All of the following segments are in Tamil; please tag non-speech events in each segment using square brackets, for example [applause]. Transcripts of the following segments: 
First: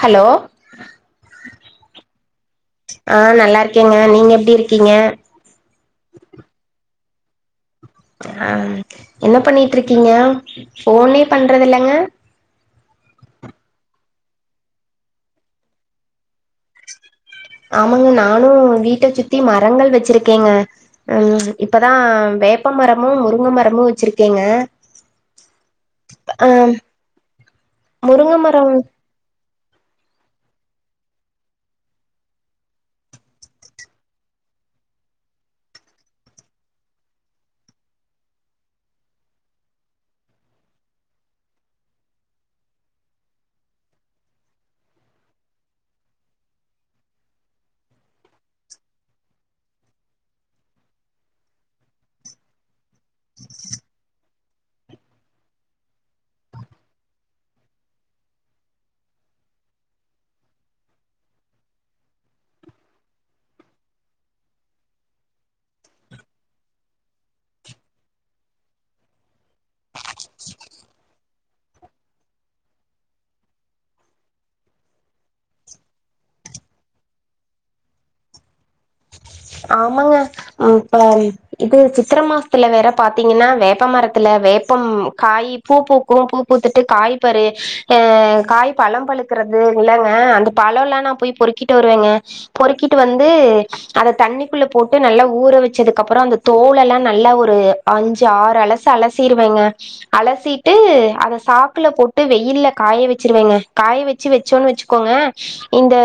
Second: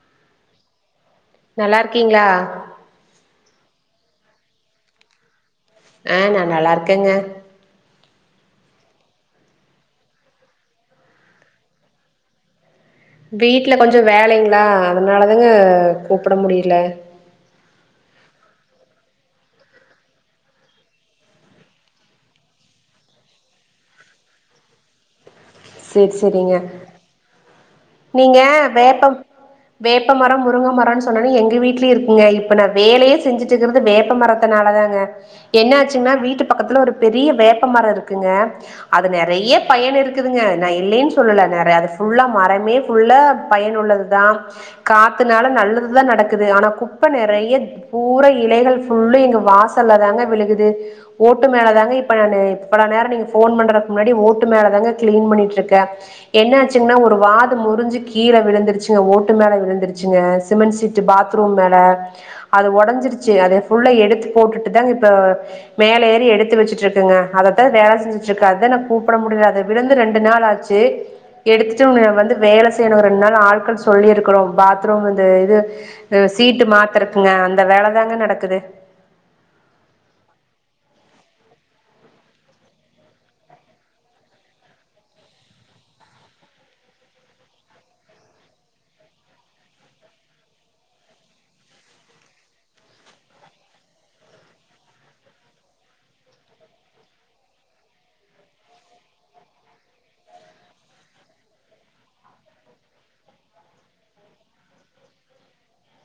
ஹலோ நல்லாருக்கீங்களா ஆஹ் நல்லா இருக்கேங்க நீங்க எப்டி இருக்கீங்க ஆஹ் நா நல்லா இருக்கேங்க ஆஹ் என்ன பண்ணிட்டு இருக்கீங்க போனே பண்றது இல்லங்க வீட்டு்ல கொஞ்சம் வேலைங்களா அதனாலதங்க கூப் ஆமாங்க நானு வி வீட்டசுத்தி மரங்கள் வச்சிருக்கீங்க உம் இப்பதா வேப்ப மரமு முருங்க மரமு வச்சிருக்கேங்க சேரி ஆ சரிங்க முருங்க நீங்க மரம் வேப்பம் வேப்பமரம் முருங்க மரோனு சொன்னோனே எங்க வீட்லயே இருக்குங்க இப்ப நா வேலையே செஞ்சுட்டுருக்கிறது வேப்பமரத்துனால தாங்க என்ன ஆச்சுங்கன்னா வீட்டு பக்கத்துல ஒரு பெரிய வேப்பமரம் இருக்குங்க அது நெறைய பயன் இருக்கு ங்க நா இல்லன்னு சொல்லல நெற அது புல்லா மரமே புல்லா பயன் உள்ளதுதா காத்துனால நல்லதுதா நடக்குது ஆனா குப்ப நெறைய பூரா இலைகள் புல்லா எங்க வாசல்லதாங்க விழுகுது ஓட்டு மேலதாங்க இப்ப ந இப்ப நேரம் நீங்க போன் பண்றக்கு முன்னாடி ஓட்டு மேலதாங்க கிளீன் பண்ணிட்டு இருக்கே என்னாச்சுன்னா ஒரு வாது முறிஞ்சு கீழ விழுந்திருச்சுங்க ஓட்டு மேல விழுந்திருச்சுங்க சிமெண்ட் சீட் பாத்ரூம் மேல அது ஒடைஞ்சிடுச்சு அது புல்லா எடுத்து போட்டுட்டு தா இப்ப மேல ஏறி எடுத்துவச்சுட்டு இருக்கேங்க அததா வேல செஞ்சுட்டிருக்கே அதா னா கூப்ட முடியல அது விழுந்து ரெண்டு நாள் ஆச்சு எடுத்துட்டு வந்து வேல செய்யணும் ரெண்டு நாள் ஆட்கள் சொல்லிருக்கிறோ பாத்ரூம் இந்த இது சீட்டு மாத்திருக்குங்க அந்த வேலதாங்க நடக்குது ஆமாங்க இப்ப இது சித்திர மாசத்துல வேற பாத்தீங்கன்னா வேப்ப மரத்துல வேப்பம் காய் பூ பூக்கும் பூ பூத்துட்டு காய் பரு அஹ் காய் பழம் பழுக்கறது இல்லங்க அந்த பழம் எல்லா நா போய் பொறுக்கிட்டு வருவேங்க பொறுக்கிட்டு வந்து அத தண்ணிக்குள்ள போட்டு நல்லா ஊற வச்சதுக்கு அப்புறோ அந்த தோலெல்லா நல்லா ஒரு அஞ்சு ஆறு அலசு அலசிருவேங்க அலசிட்டு அத சாக்குல போட்டு வெயில்ல காய வச்சிருவேங்க காய வச்சு வச்சோன்னு வச்சுக்கோங்க இந்த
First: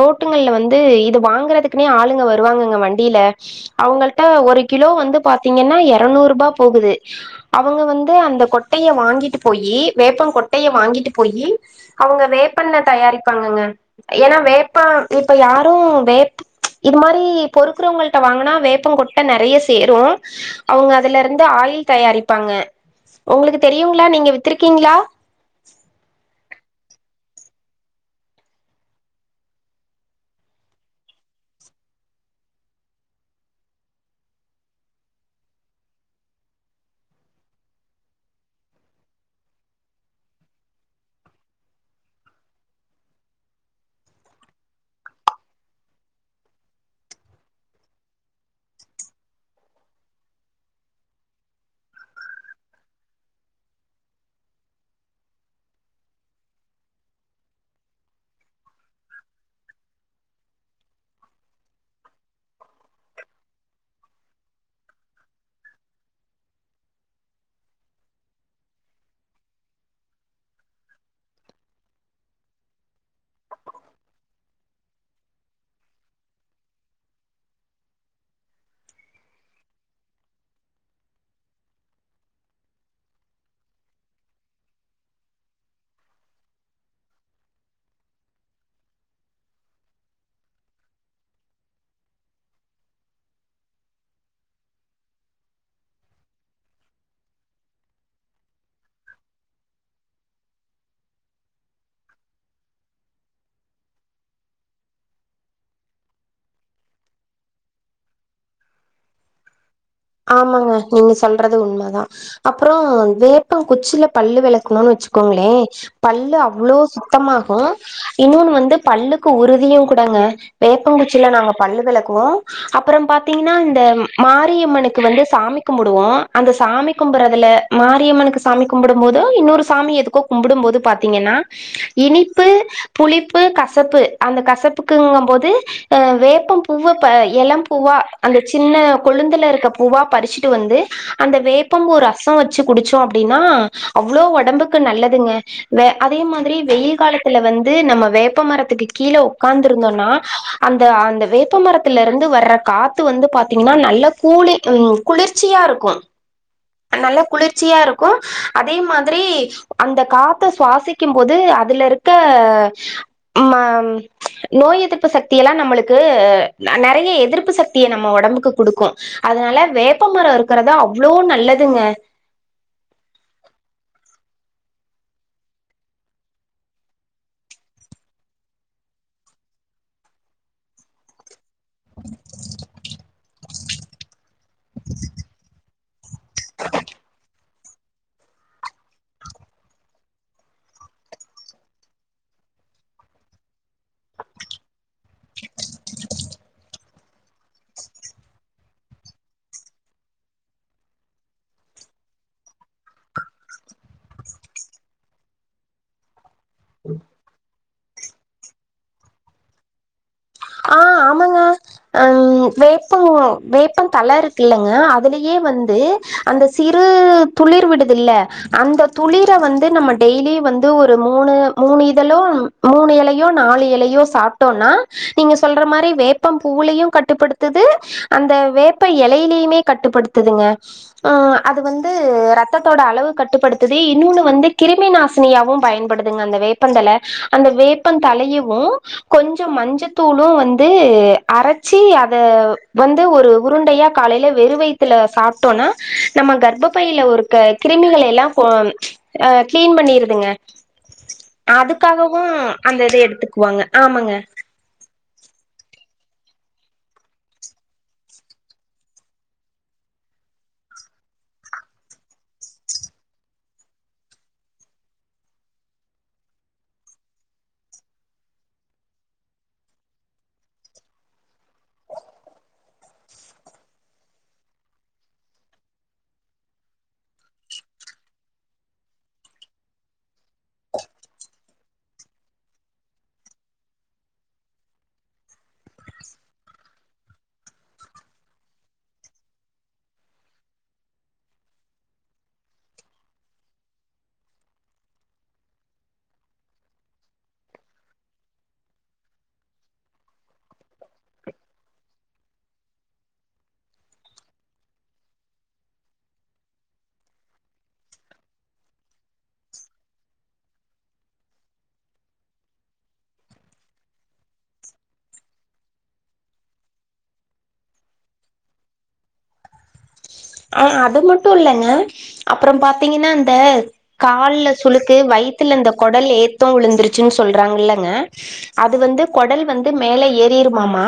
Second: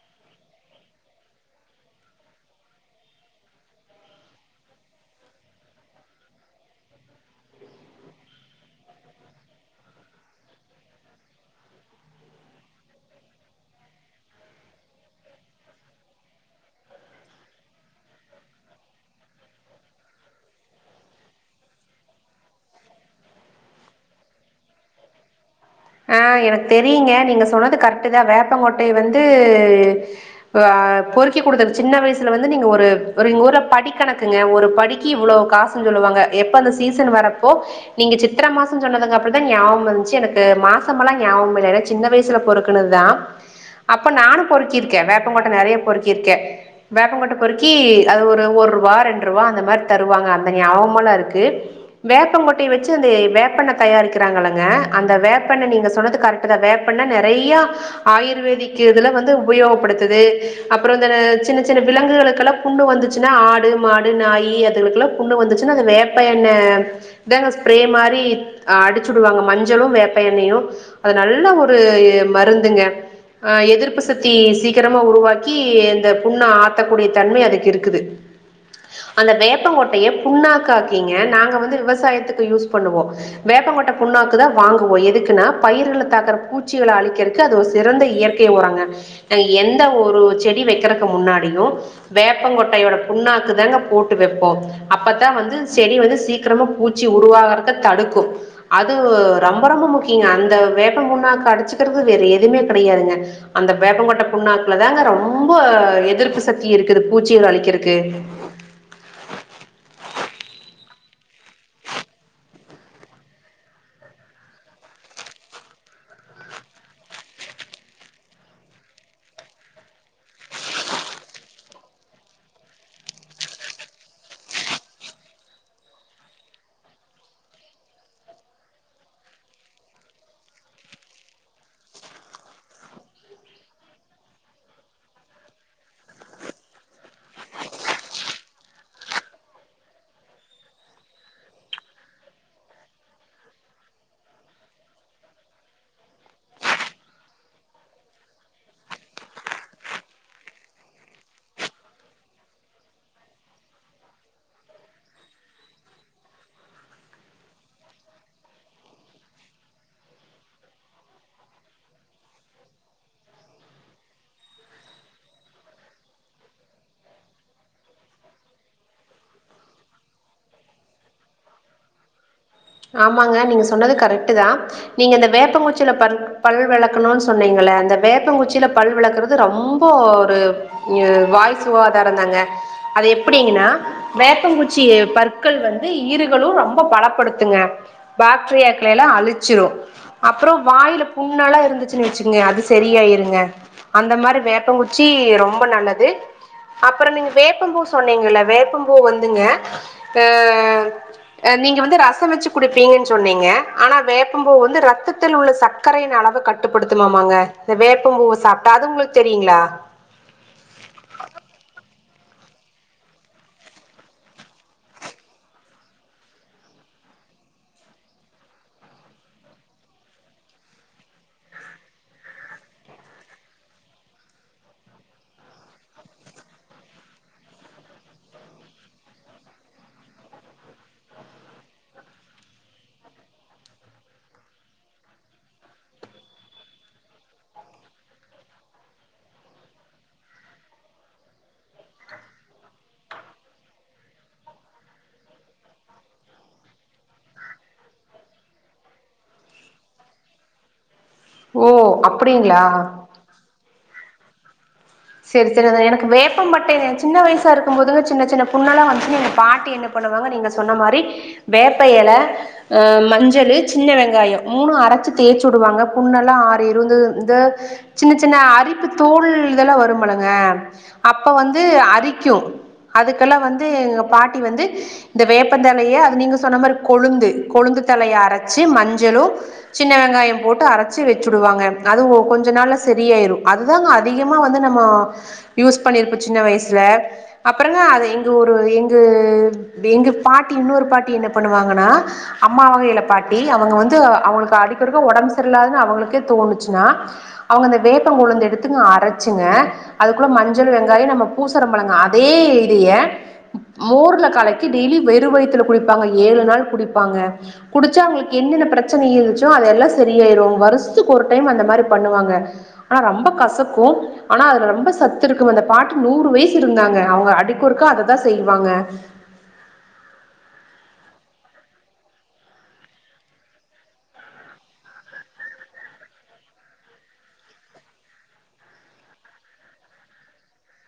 ரோட்டுங்கள்ல வந்து இது வாங்கறதுக்குனே ஆள் ளுங்க வருவாங்கங்க வண்டில அவங்கள்ட்ட ஒரு கிலோ வந்து பாத்தீங்கன்னா எரநூறு ரூபா போகுது அவங்க வந்து அந்த கொட்டைய வாங்கிட்டு போயி வேப்ப கொட்டைய வாங்கிட்டு போயி அவங்க வேப்பெண்ண தயாரிப்பாங்கங்க ஏன்னா வேப்ப இப்ப யாரு வேப் இது மாரி பொறுக்குறவங்கள்ட வாங்குனா வேப்பங் கொட்ட நெறைய சேரும் அவுங்க அதுல இருந்து ஆயில் தயாரிப்பாங்க உங்களுக்கு தெரியுங்களா நீங்க வித்திருக்கீங்களா ஆஹ் எனக்கு தெரியுங்க நீங்க சொன்னது கரெக்ட்தா வேப்பகொட்டைய வந்து ஆஹ் பொறுக்கி கொடுத்தது சின்ன வயசுல வந்து நீங்க ஒரு ஒரு எங்க ஊரல படி கணக்குங்க ஒரு படிக்கு இவ்வள காசுன்னு சொல்லுவாங்க எப்ப அந்த சீசன் வரப்போ நீங்க சித்திர மாச சொன்னதுங்க அப்புறதா நீயாபக வந்துச்சு எனக்கு மா மாசம்லா ஞாபக இல்ல ஏன்னா சின்ன வயசுல பொறுக்குனதுதா அப்ப நானு பொறுக்கிருக்கே வேப்பகொட்டை நெறைய பொறுக்கிருக்கே வேப்பகொட்டை பொறுக்கி அது ஒரு ஒரு ரூபா ரெண்டு ரூபா அந்த மாரி தருவாங்க அந்த ஞாபம்ல இருக்கு வேப்பகொட்டைய வச்சு அந்த வேப்பண்ண தயாரிக்கிறாங்கள்ளங்க அந்த வேப் பெண்ண நீங்க சொன்னது கரெட்த வேப்பெண்ண நெறைய ஆயுர்வேதிக் இதுல வந்து உபயோகபடுத்துது அப்புற இந்த சின்ன சின்ன விலங்குகளுக்கெல்லா புண்ணு வந்துச்சுன்னா ஆடு மாடு நாய் அதுகளுகெல்லா புண்ணு வந்துச்சுன்னா அது வேப்ப எண்ணெ இதாங்க ஸ்ப்ரே மாரி அடிச்சுடுவாங்க மஞ்சளு வேப்ப ப எண்ணய்யு அது நல்ல ஒரு இ மருந்துங்க ஆஹ் எதிர்ப்பு சத்தி சீக்கிரமா உருவாக்கி இந்த புண்ண ஆத்தகூடிய தன்மை அதுக்கு இருக்குது அந்த வேப்பங்கொட்டைய புண்ணாக்காக்கிங்க நாங்க வந்து விவசாயத்துக்கு யூஸ் பண்ணுவோ வேப்பங்கொட்டை புண்ணாக்குதா வாங்குவோ எ துக்குனா பயிர்களே தாக்குற பூச்சிகளே அழிக்கிறதுக் அது சிறந்த இயற்கை உரங்க எந்த ஒரு செடி வைக்கிறக்கு முன்னாடியு வேப்பங்கொட்டையோட புண்ணாக்கு தாங்க போட்டு வைப்போ அப்பதான் வந்து செடி வந்து சீக்கிரமா பூச்சி உருவாகறதே தடுக்கு அது ரொம்ப ரொம்ப முக்கிய ங்க அந்த வேப்ப புண்ணாக்க அடிச்சுக்கிறது வேற எதுவுமே கிடையாதுங்க அந்த வேப்பங்கொட்டை புண்ணாக்குலதாங்க ரொம்ப எதிர்ப்பு சக்தி இருக்குது பூச்சிகள் அழிக்கிறக்கு ஆமாங்க நீங்க சொல்றது உண்மதா அப்புற வேப்பங்குச்சில பல்லு விளக்குனோனு வச்சுக்கோங்களே பல்லு அவ்ளோ சுத்தமாஹு இன்னொன்னு வந்து பல்லுக்கு உறுதியும் கூடங்க வேப்பங்குச்சில நாங்க பல்லு விளக்குவோம் அப்புற பாத்தீங்கன்னா இந்த மாரியம்மனுக் கு வந்து சாமி கும்புடுவோம் அந்த சாமி கும்புறதுல மாரியம்மனுக்கு சாமி கும்பிடும் போதோ இன்னொரு சாமி எதுக்கோ கும்பிடும் போது பாத்தீங்கன்னா இனிப்பு புளிப்பு கசப்பு அந்த கசப்புக்குங்கு போது வேப்பம் பூவ எலம் பூவா அந்த சின்ன கொழுந்துல இருக்க பூவா பறிச்சுட்டு வந்து அந்த வேப்ப ஒரு பூ ரசோ வச்சு குடிச்சோ அப்டின்னா அவ்ளோ உடம்புக்கு நல்லதுங்க அதே மாதிரி வெயில் காலத்துல வந்து நம்ம வேப்பமரத்துக்கு கீழே உட்காந்துருந்தோனா அந்த அந்த வேப்பமரத்துல இருந்து வர்ற காத்து வந்து பாத்தீங்கன்னா நல்ல கூலி ம் குளிர்ச்சியா இருக்கும் நல்ல குளிர்ச்சியா இருக்கும் அதே மாதிரி அந்த காத்த சுவாசிக்கு போது அதுல இருக்க ம ச் நோய் எதிர்ப்பு சக்தியெல்லா நம்மளுக்கு நெறைய எதிர்ப்பு சக்திய நம்ம உடம்புக்கு குடுக்கு அதனால வேப்பமர இருக்கறது அவ்ளோ நல்லதுங்க ஆமாங்க நீங்க சொன்னது கரெட் தான் நீங்க இந்த வேப்பங்குச்சியிலே பல் பல் விளக்கணுனு சொன்னீங்கள்லே அந்த வேப்பங்குச்சியில பல் விளக்குறது ரொம்ப ஒரு வாய் சுவாதாரந்தாங்க அது எப்டின்னா வேப்பங்குச்சி பற்கள் வந்து ஈருகளு ரொம்ப பலப்படுத்து துங்க பாக்டீரியாகளேளா அழிச்சுரு அப்புற வாய்லே புண்ணல்லா இருந்துச்சுன்னு வச்சுக்குங்க அது சரியாயிருங்க அந்த மாரி வேப்ப குச் சி ரொம்ப நல்லது அப்புற நீங்க வேப்பம்பூ சொன்னீங்கல்ல வேப்பம்பூ வந்துங்க ஆ ஆ நீங்க வந்து ரச ரசம் வச்சு குடுப்பீங்க சொன்னீங்க ஆனா வேப்பம்பூ வந்து ரத்தத்தில் உள்ள சர்க்கரையின் அளவ கட்டுப்படுத்து மா மாங்க இந்த வேப்ப பூவ சாப்ட்டா அது உங்களுக்கு தெரியுங்களா ஆஹ் ஆமாங்க ஹம் வேப்ப வேப்ப தல இருக்கு இல்லங்க அதுலயே வந்து அந்த சிறு துளிர் விடுது இல்ல அந்த துளிர வந்து நம்ம டெய்லி வந்து ஒரு மூணு மூணு இதலோ மூணு இலையோ நாலு இலையோ சாப்டோனா நீங்க சொல்ற மாரி வேப்ப பூவ்லையு கட்டுப்படுத்துது அந்த வேப்ப இலையிலயுமே கட்டுப்படுத்துதுங்க ஆஹ் அது வந்து ரத்தத்தோட அளவு கட்டுப்படுத்துது இன்னொன்னு வந்து கிருமி நாசினியாவு பயன்படுதுங்க அந்த வேப்பந்தல அந்த வேப்ப தலையவு கொஞ்ச மஞ்ச தூளு வந்து அரைச்சி அத வந்து ஒரு உருண்டையா காலேல வெறு வய்த்துல சாப்டோனா நம்ம கர்ப்ப பையில ஒருக்க கிருமிகளேல்லா போ ச் அஹ் கிளீன் பண்ணிருதுங்க ஓ அதுக்காகவும் அப்டிங்களா அந்த இதை எடுத்துக்குவாங்க ஆமாங்க செரி செரி அது எனக்கு வேப்ப பட்டைல சின்ன வயசா இருக்கு போது சின்ன சின்ன புண்ணல்லா வந்துச்சுன் எங்க பாட்டி என்ன பண்ணுவாங்க நீங்க சொன்ன மாரி வேப்ப இலை அஹ் மஞ்சளு சின்ன வெங்காய மூணு அரைச்சு தேய்ச்சு வுடுவாங்க புண்ணெல்லா ஆரிரு இந்த இந்த சின்ன சின்ன அரிப்பு தோல் இதெல்லா வரும் மணங்க அப்ப வந்து அரிக்கு அதுகெல்லா வந்து எங்க பாட்டி வந்து இந்த வேப்பதலையே அது நீங்க சொன்ன மாரி கொழுந்து கொழுந்து தழைய அரச்சு மஞ்சளு சின்ன வெங்காய போட்டு அரச்சு வச்சுடுவாஙக அதுவு கொஞ்ச நாள் சரியாயுரு அதுதாங்க அதிகமா வந்து நம்மோ யூஸ் பண்ணிர்போ சின்ன வயசுல அப்பரந்தான் அது எங்க ஊர் எங்கு எங்க பாட்டி இன்னொரு பாட்டி என்ன பண்ணுவாங்கனா அம்மா வகையில பாட்டி அவுங்க வந்து அவகனுக்கு அடிக்ஒருக்க உடம்பு சரியல்லனு அவளுக்கே தோனுச்சுனா அவங்க அந்த வேப்ப கொழுந்து எடுத்துங்க அரைச் ச்சுங்க அதுக்குள்ள மஞ்சள் வெங்காயம் நம்ம பூசரமுல்லங்க அதே இதைய மோர்ல கலக்கி டெய்லி வெறு வயத்துல குடிப்பாங்க ஏழு நாள் குடிப்பாங்க குடிச்சா அவுங்களுக்கு என்னென்ன பிரச்சனை இருந்துச்சோ அதெல்லா சரியாயுரு வருஷத்துக்கு ஒரு டைம் அந்த மாரி பண்ணுவாங்க ஆனா ரொம்ப கசக்கு ஆனா அதுல ரொம்ப சத்து இருக்கும் அந்த பாட்டி நூறு வயசு இருந்தாங்க அவுங்க அடிக்கொறுக்கா அததான் செய்வாங்க அஹ் அது மட்டு இல்லங்க அப்புற பாத்தீங்ன்னா அந்த கால்ல சுளுக்கு வயித்துல இந்த குடல் ஏத்தோ விழுந்துருச்சுன்னு சொல்றாங்க இல்லங்க அது வந்து குடல் வந்து மேல ஏறிருமாமா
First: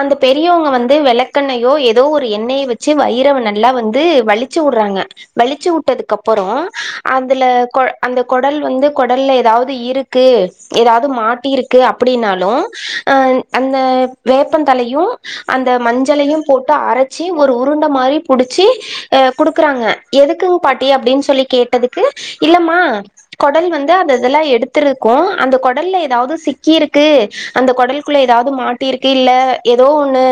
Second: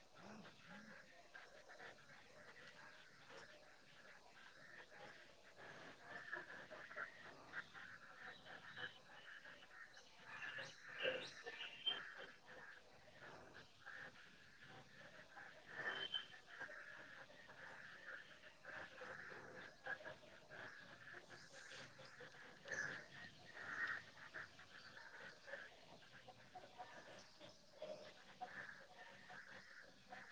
அந்த பெரியவங்க வந்து விளக்கெண்ணயோ ஏதோ ஒரு எண்ணெயை வச்சு வயிற ந ல்லா வந்து வலிச்சு உடுறாங்க வலிச்சு உட்டதுக்கு அப்புற அதுல கொ அந்த குடல் வந்து குடல்ல ஏதாவது இருக்கு ஏதாவது மாட்டிருக்கு அப்டினாலு அ அந்த வேப்பந்தலையு அந்த மஞ்சளையு போட்டு அரைச்சு ஒரு உருண்ட மாரி புடுச்சு அ குடுக்குறாங்க எதுக்குங்க பாட்டி அப்புடின்னு சொல்லி கேட்டதுக்கு இல்லம்மா கொடல் வந்து அந்தஇதுெல்லா எடுத்துரதுக்கு அந்த குடல்ல ஏதாவது சிக்கிருக்கு அந்த குடலுக்குள்ள ஏதாவது மாட்டிருக்கு இல்ல ஏதோ ஒண்ணு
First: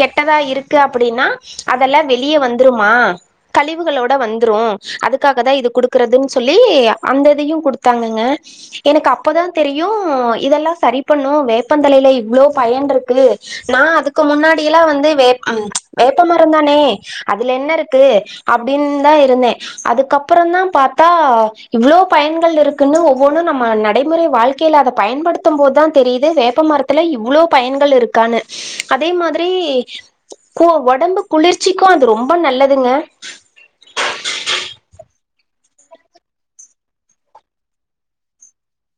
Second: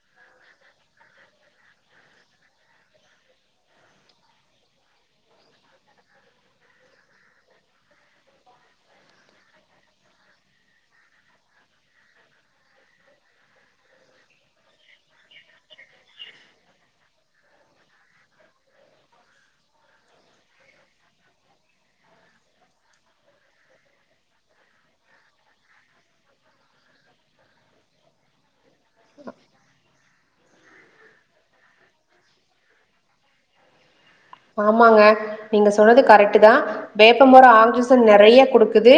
கெட்டதா இருக்கு அப்புடின்னா அதெல்லாம் வெளி ளியே வந்துருமா கழிவுகளோட வந்துரு அதுக்காக தா இது குடுக்கறதுன்னு சொல்லி அந்தஇதையு குடுத்தாங்கங்க எனக்கு அப்பத தெரியு இதெல்லா சரி பண்ணு வேப்பந்தலையில இவ்ளோ பயன் இருக்கு நான் அதுக்கு முன்னாடியல்லா வந்து வே ப் ச் வேப்ப மரந் தானே அதுல என்ன இருக்கு அப்டின்னு தா இருந்தே அதுக்கப்புற தா பாத்தா இவ்ளோ பயன்கள் இருக்குன்னு ஒவ்வொன்னு நம்ம நடைமுறை வாழ்க்கையில அத பயன்படுத்து போதுதா தெரியுது வேப்பமரத்துல இவ்ளோ பயன்கள் இருக்கான்னு அதே மாதிரி கு உடம்பு குளிர்ச் ச்சிக்கு அது ரொம்ப நல்லதுங்க ஆமாங்க நீங்க சொன்னது கரெக்ட் தா வேப்ப முர ஆக்சிஜன் நெறைய குடுக்குது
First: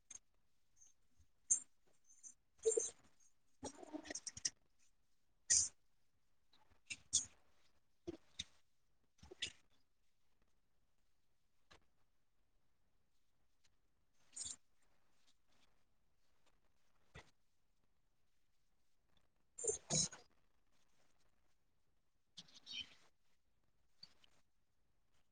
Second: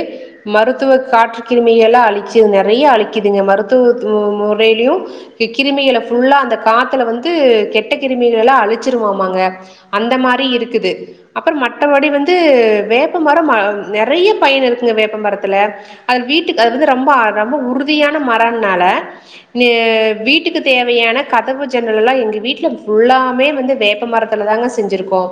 மருத்துவ காற்று கிருமி எல்லா அழிச்சு இது நெறைய அழிக்குதுங்க மருத் த்து மு முறையிலயு கி கிருமிகளே புல்லா அந்த காத்துல வந்து கெட்ட கிருமிகலே அழிச்சிருவாமாங்க அந்த மாரி இருக்குது அப்புற மற்றபடி வந்து வேப்ப மரம் நெ நெறைய பயன் இருக்குங்க வேப்ப மரத்துல அது வீட்டுக்கு அது வந்து ரொம்ப ரொம்ப உறுதியான மரம் னால நீ வீட்டுக்கு தேவையான கதவு ஜன்னல்ல்லா எங்க வீட்ல ஃபுல்லாமே வந்து வேப்பமரத்துல தாங்க செஞ்சிருக்கோம்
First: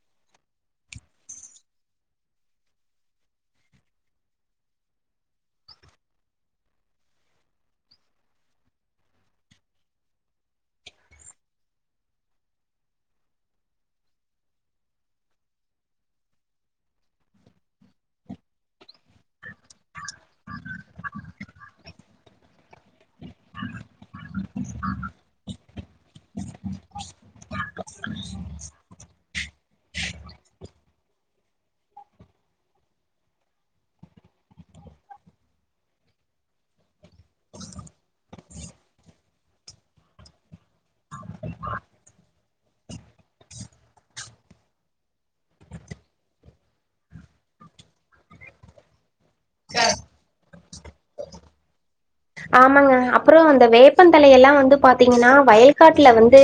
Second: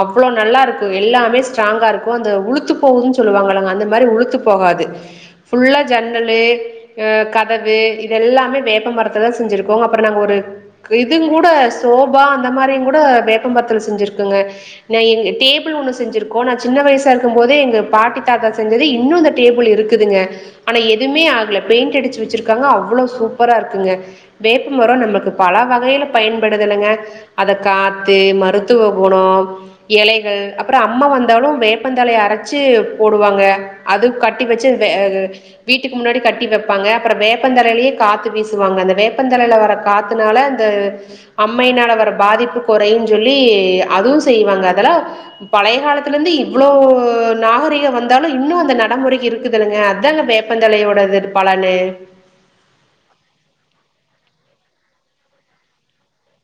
அவ்ளோ நல்லா இருக்கு எல்லாமே ஸ்டராங்கா இருக்கு அது உளுத்து போகும்ன்னு சொல்லுவாங்கள்ள அந்த மாரி உளுத்து போவாது ஃபுல்லா ஜன்னலு அ கதவு இதெல்லாமே வேப்பம் மரத்ததான் செஞ்சிருக்கோம் அப்பறம் நாங்க ஒரு இதுக்கு கூட சோபா அந்த மாரி கூட வேப்பம் மர ப்ரா செஞ்சிருக்கங்க நா எங் டேபிள் ஒன்னு செஞ்சிருக்கோ நா சின்ன வயசா இருக்கும்போதே எங்க பாட்டி தாத்தா செஞ்சது இன்னு அந்த டேபிள் இருக்குதுங்க ஆனா எதுவுமே ஆகல பெயிண்ட் அடிச்சு வச்சிருக்காங்க அவ்ளோ சூ சூப்பரா இருக்குங்க வேப்பமரோ நம்மளுக்கு பல வகையில பயன்படுதுலங்க அத காத்து மருத் த்துவ குணோ எலைகள் அப்புறோ அம்ம வந்தாலு வேப்பந்தழய அரைச்சு போடுவாங்க அது கட்டி வெச்சு அ வீட்டுக்கு முன்னாடி கட்டி வைப்பாங்க அப்புற வேப்பந்தலையிலயே காத்து வீசுவாங்க அந்த வேப்பந்தலையில வர காத்துனால அந்த அம்மையினால வர பாதிப்பு கொறையுன் சொல்லி அப்டி அதுவு செய்வாங்க அதெல்லா பழைய காலத்துல இருந்து இவ்ளோ நாகரிகம் வந்தாலு இன்னு அந்த நடைமுறைக்கு இருக்குதுலங்க அதான்ங்க வேப்பந்தலையோட இது பலனு ஆமாங்க அப்புறோ அந்த வேப்பந்தலைய எல்லா வந்து பாத்தீங்கன்னா வயக் காட்டுல வந்து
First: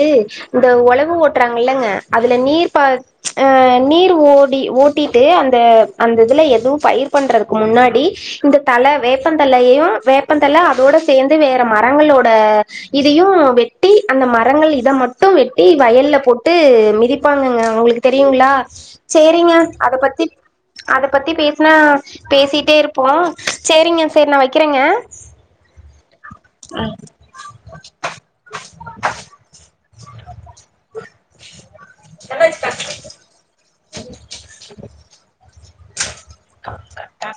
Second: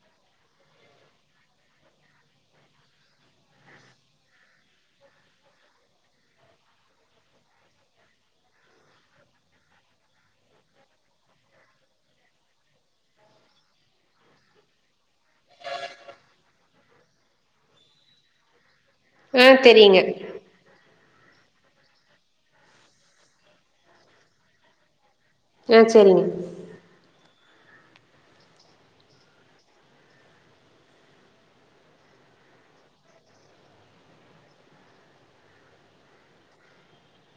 இந்த ஒழவு ஓட்டுறாங்கல்லங்க அதுல நீர் பாச் அஹ் நீர் ஓடி ஓட்டிட்டு அந்த அந்த இதுல எதுவு பயிர் பண்றதுக்கு முன்னாடி இந்த தல வேப்பந்தலையயு வேப்பந் ல அதோட சேந்து வேற மரங்களோட இதையு வெட்டி அந்த மரங்கள் இத மட்டு வெட்டி வயல்ல போட்டு மிதிப்பாங்கங்க உங்களுக்கு தெரியுங்களா ஆ சேரிங்க அத தெரியுங்க பத்தி அத பத்தி பேசினா பேசிட்டே இருப்போ செரிங்க செரி நா வைக்கிறேங்க ஆஹ் செரிங்க கட்ட [inaudible]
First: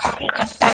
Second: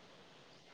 கால் கட்ட